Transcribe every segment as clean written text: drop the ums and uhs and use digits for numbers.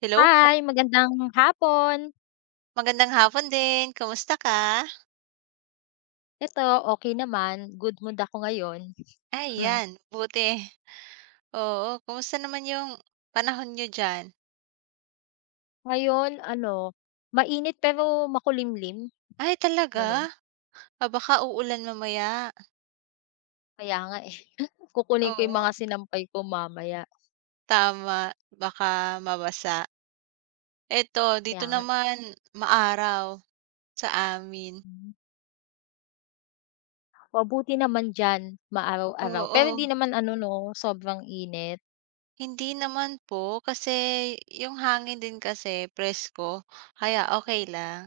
Hello po, Hi, magandang hapon. magandang hapon din. Kumusta ka? Eto, okay naman, good mood ako ngayon. Ay 'yan, buti. Oo, kumusta naman yung panahon niyo diyan? Ngayon ano, mainit pero makulimlim, Ay talaga? gano'n. Ah, baka uulan mamaya. Kaya nga, eh, kukunin ko Oo, 'yung mga sinampay ko mamaya, tama, baka mabasa. Eto kaya dito nga. naman maaraw sa amin. Hmm. Mabuti naman diyan, maaraw-araw. Pero Oo, hindi naman ano 'no, sobrang init. hindi naman po kasi yung hangin din kasi presko kaya okay lang.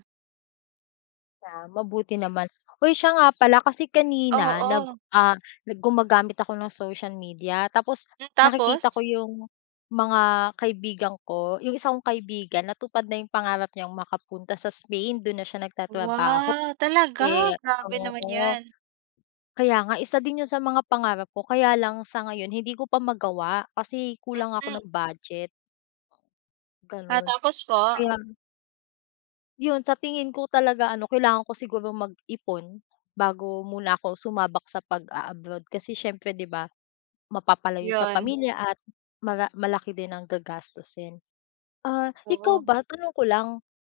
Ah, mabuti naman. Uy, siya nga pala, kasi kanina nag Oo, ah, nag gumagamit ako ng social media, tapos hmm, nakikita ko tapos? yung mga kaibigan ko, yung isa kong kaibigan natupad na yung pangarap niyang makapunta sa Spain, dun na siya nagtatrabaho. Wow, talaga? Eh, Grabe naman oo, 'yan. kaya nga isa din yun sa mga pangarap ko, kaya lang sa ngayon hindi ko pa magawa kasi kulang ako Mm. ng budget, Ah, ganun. tapos po? Kaya, yun, sa tingin ko talaga ano, kailangan ko sigurong mag-ipon bago muna ako sumabak sa pag-a-abroad, kasi siyempre 'di ba, mapapalayo sa Yun, pamilya at malaki din ang gagastusin. Ah, ikaw oo. ba, tanong ko lang,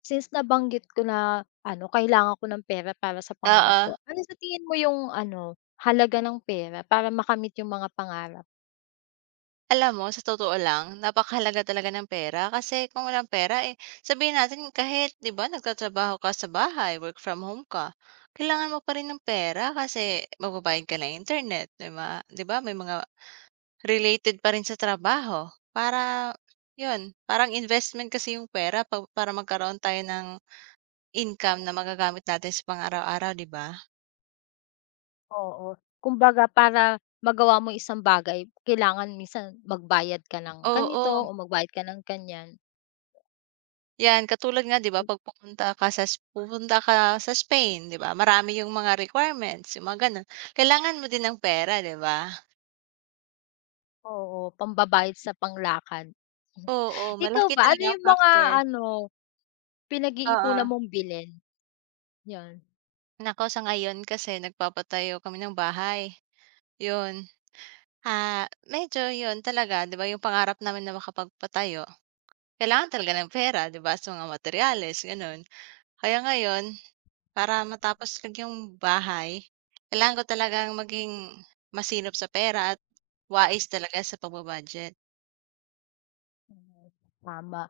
since nabanggit ko na ano, kailangan ko ng pera para sa pangarap Oo. ko, ano sa tingin mo yung ano, halaga ng pera para makamit yung mga pangarap? Alam mo sa totoo lang napakahalaga talaga ng pera kasi kung walang pera, sabihin natin kahit 'di ba nagtatrabaho ka sa bahay, work from home ka, kailangan mo pa rin ng pera kasi magbabayad ka ng internet, 'di ba? 'Di ba may mga related pa rin sa trabaho para yun, parang investment kasi yung pera pa para magkaroon tayo ng income na magagamit natin sa pang-araw-araw, 'di ba? Oo, kumbaga para magawa mo isang bagay kailangan minsan magbayad ka ng ganito Oo. o magbayad ka ng ganyan. 'Yan, katulad nga 'di ba 'pag pupunta ka sa pupunta ka sa Spain 'di ba, marami yung mga requirements, yung mga gano'n. Kailangan mo din ng pera 'di ba? Oo, pambabayad sa panglakad. Oo, Ikaw malaki ba, ano talaga ang yung mga factor. ano, Oo. pinag-iipunan mong bilhin? 'Yon, Naku, sa ngayon kasi nagpapatayo kami ng bahay, 'yun. Ah, medyo 'yun talaga 'di ba yung pangarap namin na makapagpatayo, kailangan talaga ng pera 'di ba, sa mga materyales gano'n. Kaya ngayon para matapos lang yung bahay, kailangan ko talagang maging masinop sa pera at wais talaga sa pagba-budget. tama.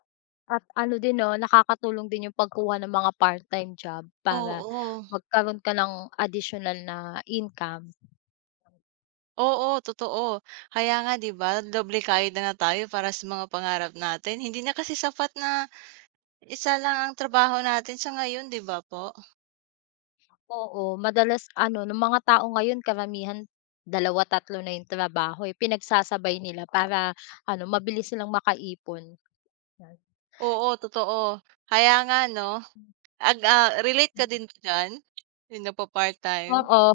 At ano din 'no, nakakatulong din yung pagkuha ng mga part-time job para Oo, magkaroon ka ng additional na income. oo, totoo. Kaya nga 'di ba, doble kayod na nga tayo para sa mga pangarap natin. Hindi na kasi sapat na isa lang ang trabaho natin sa ngayon, 'di ba po? Oo, madalas ano, ng mga tao ngayon karamihan dalawa tatlo na yung trabaho, eh, pinagsasabay nila para ano, mabilis silang makaipon. 'Yan. Oo, totoo. Kaya nga 'no, relate ka din ba diyan? Yung nagpa-part-time? Oo.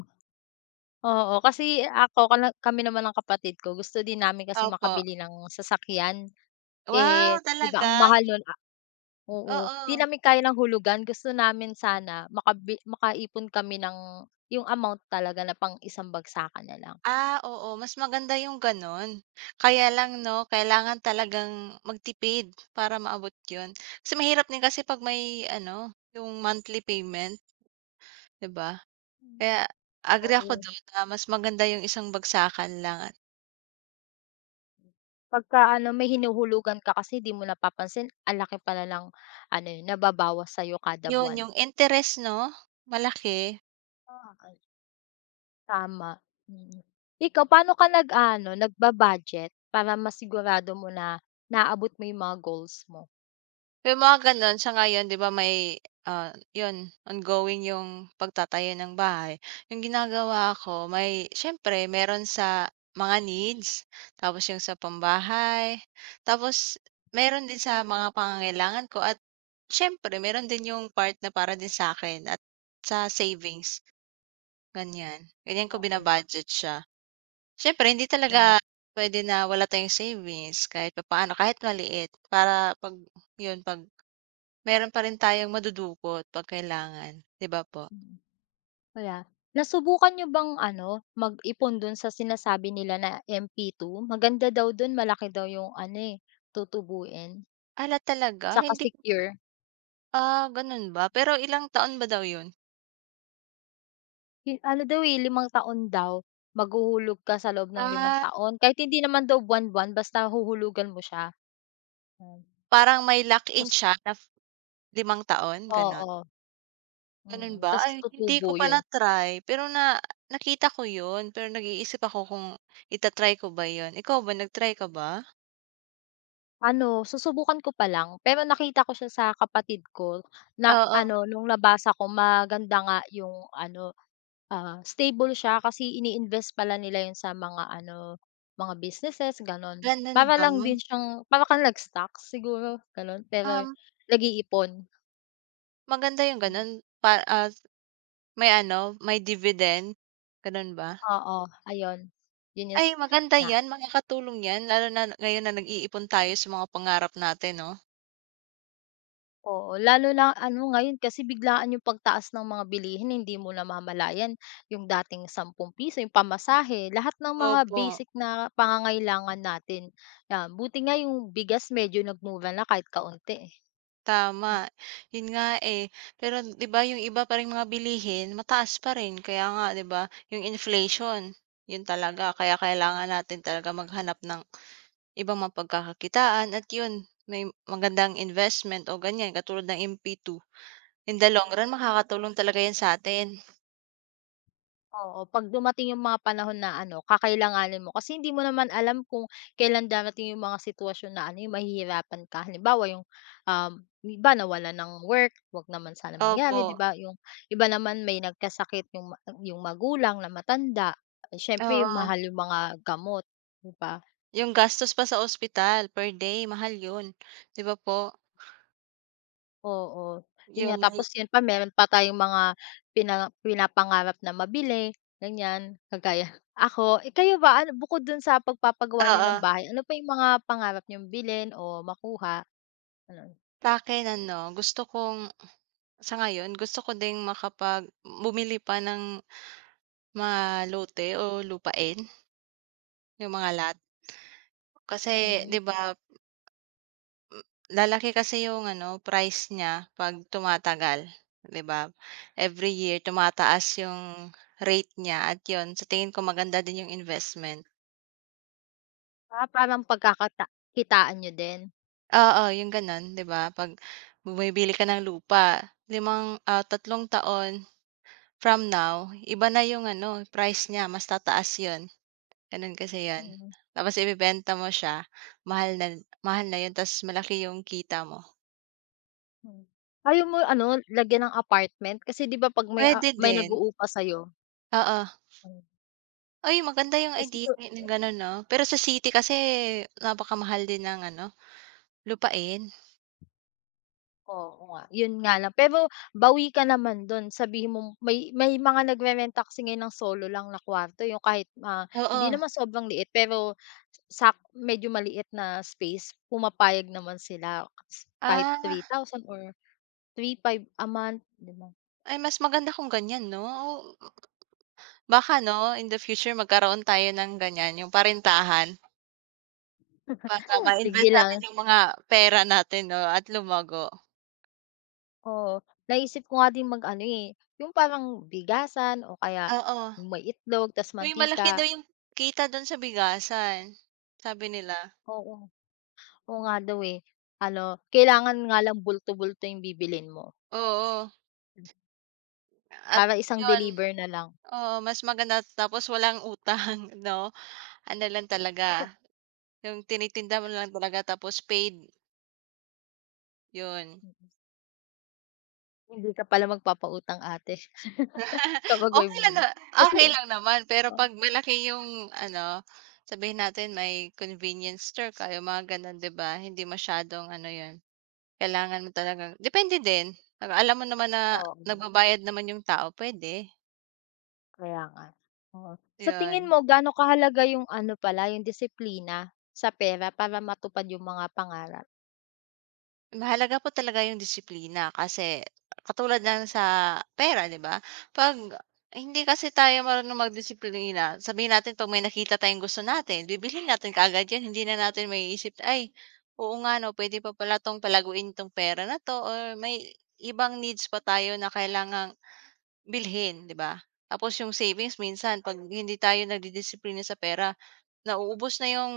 Oo, kasi ako kana kami naman ng kapatid ko, gusto din namin kasi Opo. makabili ng sasakyan. Wow, Eh, 'di ba talaga? ang mahal nun a, oo, 'di Oo. namin kaya ng hulugan, gusto namin sana makaipon kami ng yung amount talaga na pang isang bagsakan na lang. Ah, oo mas maganda yung gano'n. Kaya lang 'no, kailangan talagang magtipid para maabot yun. Kasi mahirap din kasi 'pag may ano, yung monthly payment, 'di ba? Hmm. Kaya agree ako Oo, dun na mas maganda yung isang bagsakan lang at pagka ano may hinuhulugan ka kasi 'di mo napapansin ang laki pala ng ano, eh, nababawas sa'yo kada yun buwan. yung interest 'no, malaki. Ah. Tama, mm. Ikaw, paano ka nag-aano, nagba-budget para masigurado mo na naaabot mo yung mga goals mo? Yung mga gano'n sa ngayon 'di ba may, ah, 'yun ongoing yung pagtatayo ng bahay. Yung ginagawa ko may siyempre meron sa mga needs, tapos yung sa pambahay, tapos meron din sa mga pangangailangan ko at siyempre meron din yung part na para din sa akin at sa savings, ganiyan. Ganiyan ko Oo. binabudget budget siya. Siyempre hindi Wow, talaga pwede na wala tayong savings kahit pa papaano, kahit maliit para 'pag 'yun 'pag meron pa rin tayong madudukot 'pag kailangan, 'di ba po? mm. Kaya, nasubukan niyo bang ano, mag-ipon dun sa sinasabi nila na MP2? Maganda daw dun, malaki daw yung ano, eh, tutubuin. Hala talaga? Tsaka Hindi secure. ah, gano'n ba? Pero ilang taon ba daw 'yun? Yu ano daw, eh, 5 taon daw, maghuhulog ka sa loob ng limang Ah, taon. Kahit hindi naman daw buwan-buwan, basta huhulugan mo siya. Hmm. parang may lock-in Ta's siya na limang taon, gano'n? oo, Gano'n mm, ba? ta's Ay, hindi tutubo ko pa yun. na-try pero na nakita ko 'yun, pero nag-iisip ako kung ita-try ko ba 'yun. Ikaw ba, nag-try ka ba? Ano, susubukan ko pa lang, pero nakita ko siya sa kapatid ko na Oo, ano, nung nabasa ko maganda nga yung ano, ah, stable siya kasi ini-invest pala nila yun sa mga ano, mga businesses gano'n. gano'n Para ba? lang din siyang para kang nag-stocks siguro gano'n, pero Um, nag-iipon. maganda 'yung gano'n pa ah, may ano, may dividend, gano'n ba? Oo, ayun. Yun is Ay maganda nga. 'yan, makakatulong 'yan lalo na ngayon na nag-iipon tayo sa mga pangarap natin 'no? Oo, lalo na ano ngayon kasi biglaan yung pagtaas ng mga bilihin, hindi mo namamalayan yung dating ₱10, yung pamasahe, lahat ng mga Opo, basic na pangangailangan natin. Yan, buti nga yung bigas medyo nagmura na kahit kaunti eh. tama. Hmm. 'Yun nga, pero 'di ba yung iba pa ring mga bilihin mataas pa rin kaya nga 'di ba yung inflation, 'yun talaga kaya kailangan natin talaga maghanap ng ibang mapagkakakitaan at 'yun may magandang investment o ganyan, katulad ng MP2. In the long run makakatulong talaga 'yan sa'tin. Oo, 'pag dumating yung mga panahon na ano, kakailanganin mo, kasi hindi mo naman alam kung kailan darating yung mga sitwasyon na ano, yung mahihirapan ka. Halimbawa yung, um, yung iba nawalan ng work, 'wag naman sana Opo, mangyari, 'di ba? Yung iba naman may nagkasakit yung yung magulang na matanda, eh, siyempre oo. mahal yung mga gamot, 'di ba? Yung gastos pa sa ospital per day mahal yun, 'di ba po? Oo, yun nga, Yun mahi tapos yun pa meron pa tayong mga pinapangarap na mabili, ganyan. Kagaya ako, eh, kayo ba ano, bukod dun sa pagpapagawa niyo oo, ng bahay, ano pa yung mga pangarap niyong bilhin o makuha, ano. sa'kin ano gusto kong sa ngayon gusto ko ding bumili pa ng mga lote o lupain, yung mga lot. Kasi Hmm, 'di ba lalaki kasi yung ano price niya 'pag tumatagal, 'di ba? Every year tumataas yung rate niya at yun sa tingin ko maganda din yung investment. ah, parang pagkakata nyo niyo din? Oo, yung gano'n, 'di ba? 'Pag bumibili ka ng lupa, tatlong taon from now, iba na yung ano, price niya, mas tataas yon, gano'n kasi yon. Mm, Tapos ibebenta mo siya, mahal na mahal na yon, ta's malaki yung kita mo. hmm. Ayaw mo ano, lagyan ng apartment kasi 'di ba 'pag may, ah, Puwede may din, nag-uupa sa'yo? oo. Hmm, Ay maganda yung kasi idea ng gano'n 'no? Pero sa city kasi napakamahal din ng ano, lupain. oo nga, yun nga lang. Pero bawi ka naman dun, sabihin mo may mga nagrerenta kasi ngayon ng solo lang na kwarto, yung kahit, ah, Oo. hindi naman sobrang liit pero medyo maliit na space, pumapayag naman sila kahit three Ah, thousand or 3,500 a month, di ba? ay mas maganda kung ganyan 'no? Baka 'no, in the future magkaroon tayo ng ganyan, yung parintahan para Sige ma-invest natin lang, yung mga pera natin 'no at lumago. oo. Naisip ko nga din mag-ano, eh, yung parang bigasan o kaya Oo. may itlog tas Uy, malaki mantika, daw yung kita don sa bigasan, sabi nila. oo. Oo nga daw, eh. Ano, kailangan nga lang bulto-bulto yung bibilin mo. Oo, at Para isang yun, deliver na lang. oo, mas maganda tapos walang utang 'no. Ano lang talaga, yung tinitinda mo lang talaga tapos paid, yun. Hindi ka pala magpapautang, ate. Kapag may Okay lang na bulong. okay Kasi lang naman, pero oh, 'pag malaki yung ano, sabihin natin may convenience store ka, yung mga gano'n, 'di ba? Hindi masyadong ano 'yun, kailangan mo talagang depende din, 'pag alam mo naman na oo, nagbabayad naman yung tao pwede kaya nga. Oo. Sa tingin 'yun. mo gaano kahalaga yung ano pala, yung disiplina sa pera para matupad yung mga pangarap? Mahalaga po talaga yung disiplina kasi katulad ng sa pera, 'di ba? 'Pag hindi kasi tayo marunong magdisiplina, sabihin natin 'pag may nakita tayong gusto natin, bibilhin natin kaagad 'yan, hindi na natin maiisip, "Ay, oo nga 'no, puwede pa pala 'tong palaguin 'tong pera na 'to or may ibang needs pa tayo na kailangang bilhin," 'di ba? Tapos yung savings minsan 'pag hindi tayo nagdidisiplina sa pera, nauubos na yung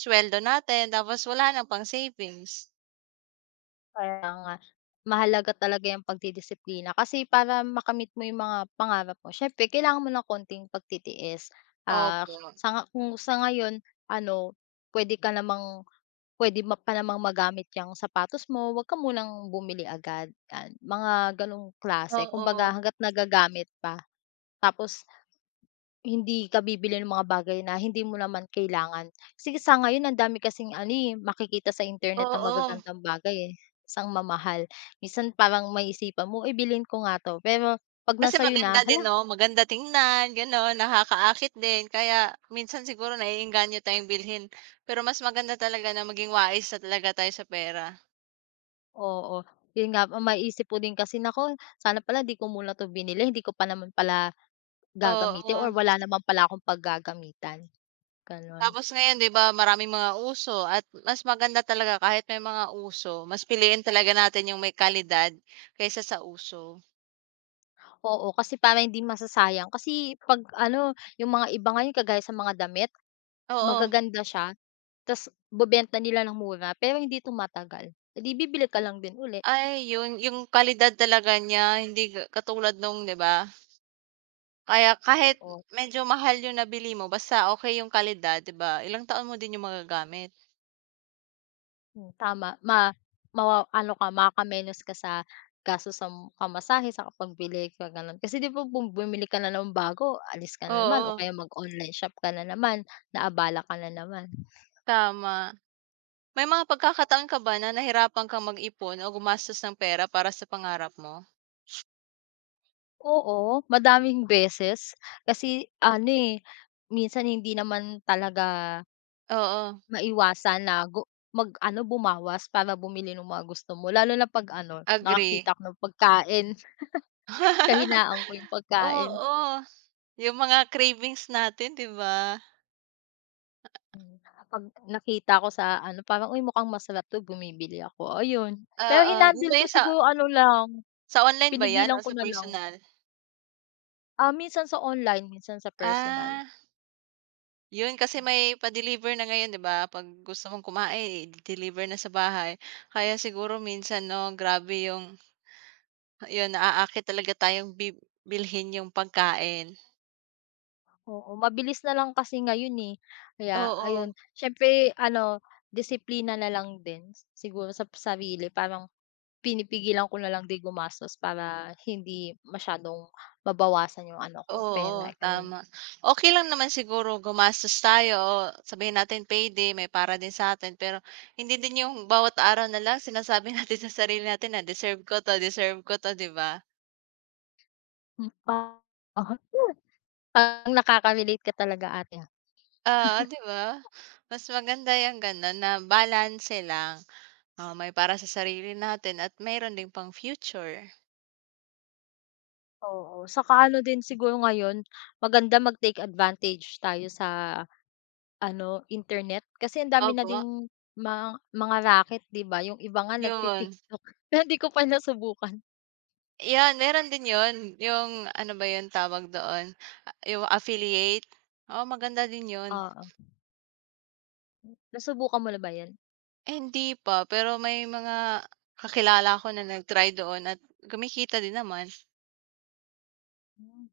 suweldo natin tapos wala ng pang-savings. Kaya nga mahalaga talaga yung pagdidisiplina, kasi para makamit mo yung mga pangarap mo syempre kailangan mo ng konting pagtitiis. Ah, Opo. sa nga kung sa ngayon ano, puwede ka namang, puwede ma pa namang magamit yang sapatos mo, huwag ka munang bumili agad, yan. Mga gano'ng klase, kumbaga Oo, hangga't nagagamit pa. Tapos hindi ka bibili ng mga bagay na hindi mo naman kailangan. Kasi sa ngayon ang dami kasing ano, eh, makikita sa internet na oo. magagandang bagay, eh, ta's ang mamahal. Minsan parang maisipan mo, "Uy, bilhin ko nga 'to," pero 'pag na Kasi sa'yo maganda na, din "Hala." 'no, maganda tingnan gano'n, nakakaakit din kaya minsan siguro naeengganyo tayong bilhin. Pero mas maganda talaga na maging wais na talaga tayo sa pera. Oo, yun nga, maisip ko din kasi naku, sana pala di ko muna 'to binili, hindi ko pa naman pala gagamitin or Oo, wala naman pala akong paggagamitan, gano'n. tapos ngayon 'di ba maraming mga uso at mas maganda talaga kahit may mga uso, mas piliin talaga natin yung may kalidad kaysa sa uso. Oo, kasi para hindi masasayang, kasi 'pag ano, yung mga iba ngayon kagaya sa mga damit, Oo, magaganda siya ta's ibebenta nila ng mura pero hindi tumatagal, eh, di bibili ka lang din uli, ay yun yung kalidad talaga niya hindi katulad nung 'di ba? Kaya kahit oo. medyo mahal yung nabili mo basta okey yung kalidad, 'di ba, ilang taon mo din yung magagamit. Hmm, tama, ma mawa ano ka makakamenos ka sa gastos sa pamasahe, sa pagbili sa gano'n. Kasi 'di ba kung bumili ka na ng bago, alis ka na naman o Oo, kaya mag-online shop ka na naman, naabala ka na naman. tama. May mga pagkakataon ka ba na nahirapan kang mag-ipon o gumastos ng pera para sa pangarap mo? Oo, madaming beses kasi ano, eh, minsan hindi naman talaga Oo, maiwasan na mag-ano bumawas para bumili ng mga gusto mo, lalo na 'pag ano agree. nakakita ako ng pagkain. Kahinaan ko yung pagkain. Oo, yung mga cravings natin, 'di ba? Hmm, 'pag nakita ko sa ano parang, "Uy, mukhang masarap 'to," bumibili ako, ayun. Pero Oo, yun ba hinandle ko yung siguro ano lang, sa online ba yan o pinigilan ko sa na lang, personal? ah, minsan sa online, minsan sa personal. Ah. Yun, kasi may pa-deliver na ngayon, 'di ba? 'Pag gusto mong kumain, i deliver na sa bahay. Kaya siguro minsan 'no, grabe yung yun, naaakit talaga tayong bilhin yung pagkain. Oo, mabilis na lang kasi ngayon, eh, kaya ayun. Oo, Siyempre ano, disiplina na lang din siguro sa sarili, parang pinipigilan ko na lang din gumastos para hindi masyadong mabawasan yung ano ko, oo, pera, gano'n. tama. Okay lang naman siguro gumastos tayo o sabihin natin payday, may para din sa'tin. Pero hindi din yung bawat araw na lang sinasabi natin sa sarili natin na, deserve ko 'to," 'di ba? Hmm, oo. Parang nakaka-relate ka talaga, ate. Oo, 'di ba? Mas maganda yung gano'n na balance lang. Oo, may para sa sarili natin at mayroon ding pang future. Oo, saka ano din siguro ngayon, maganda mag-take advantage tayo sa ano, internet. Kasi ang dami na Opo, ding mga racket, 'di ba, yung iba nga yun. nagti-TikTok, pero hindi ko pa nasubukan. Yan, meron din yun, yung ano ba yun tawag doon, a yung affiliate, oo maganda din yun. Oo, nasubukan mo na ba 'yan? Eh, hindi pa, pero may mga kakilala ko na nag-try doon at kumikita din naman. Hmm,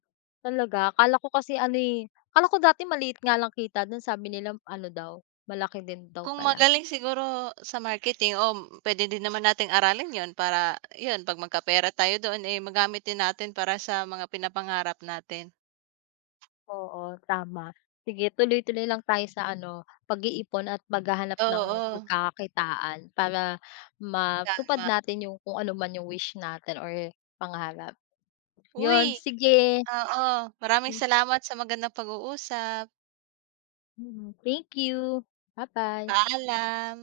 talaga? Akala ko kasi ano, eh, akala ko dati maliit nga lang kita dun, sabi nila ano daw, malaki din daw Kung pala. magaling siguro sa marketing, o oh, pwede din naman nating aralin yun para yun, 'pag magkapera tayo doon, magamit din natin para sa mga pinapangarap natin. Oo, tama. Sige, tuloy-tuloy lang tayo sa ano, pag-iipon at maghahanap ng Oo, pagkakakitaan para ta matupad natin yung kung ano man yung wish natin or pangarap. uy Yun, sige. oo, maraming salamat sa magandang pag-uusap. Mm, thank you. Bye-bye. Paalam.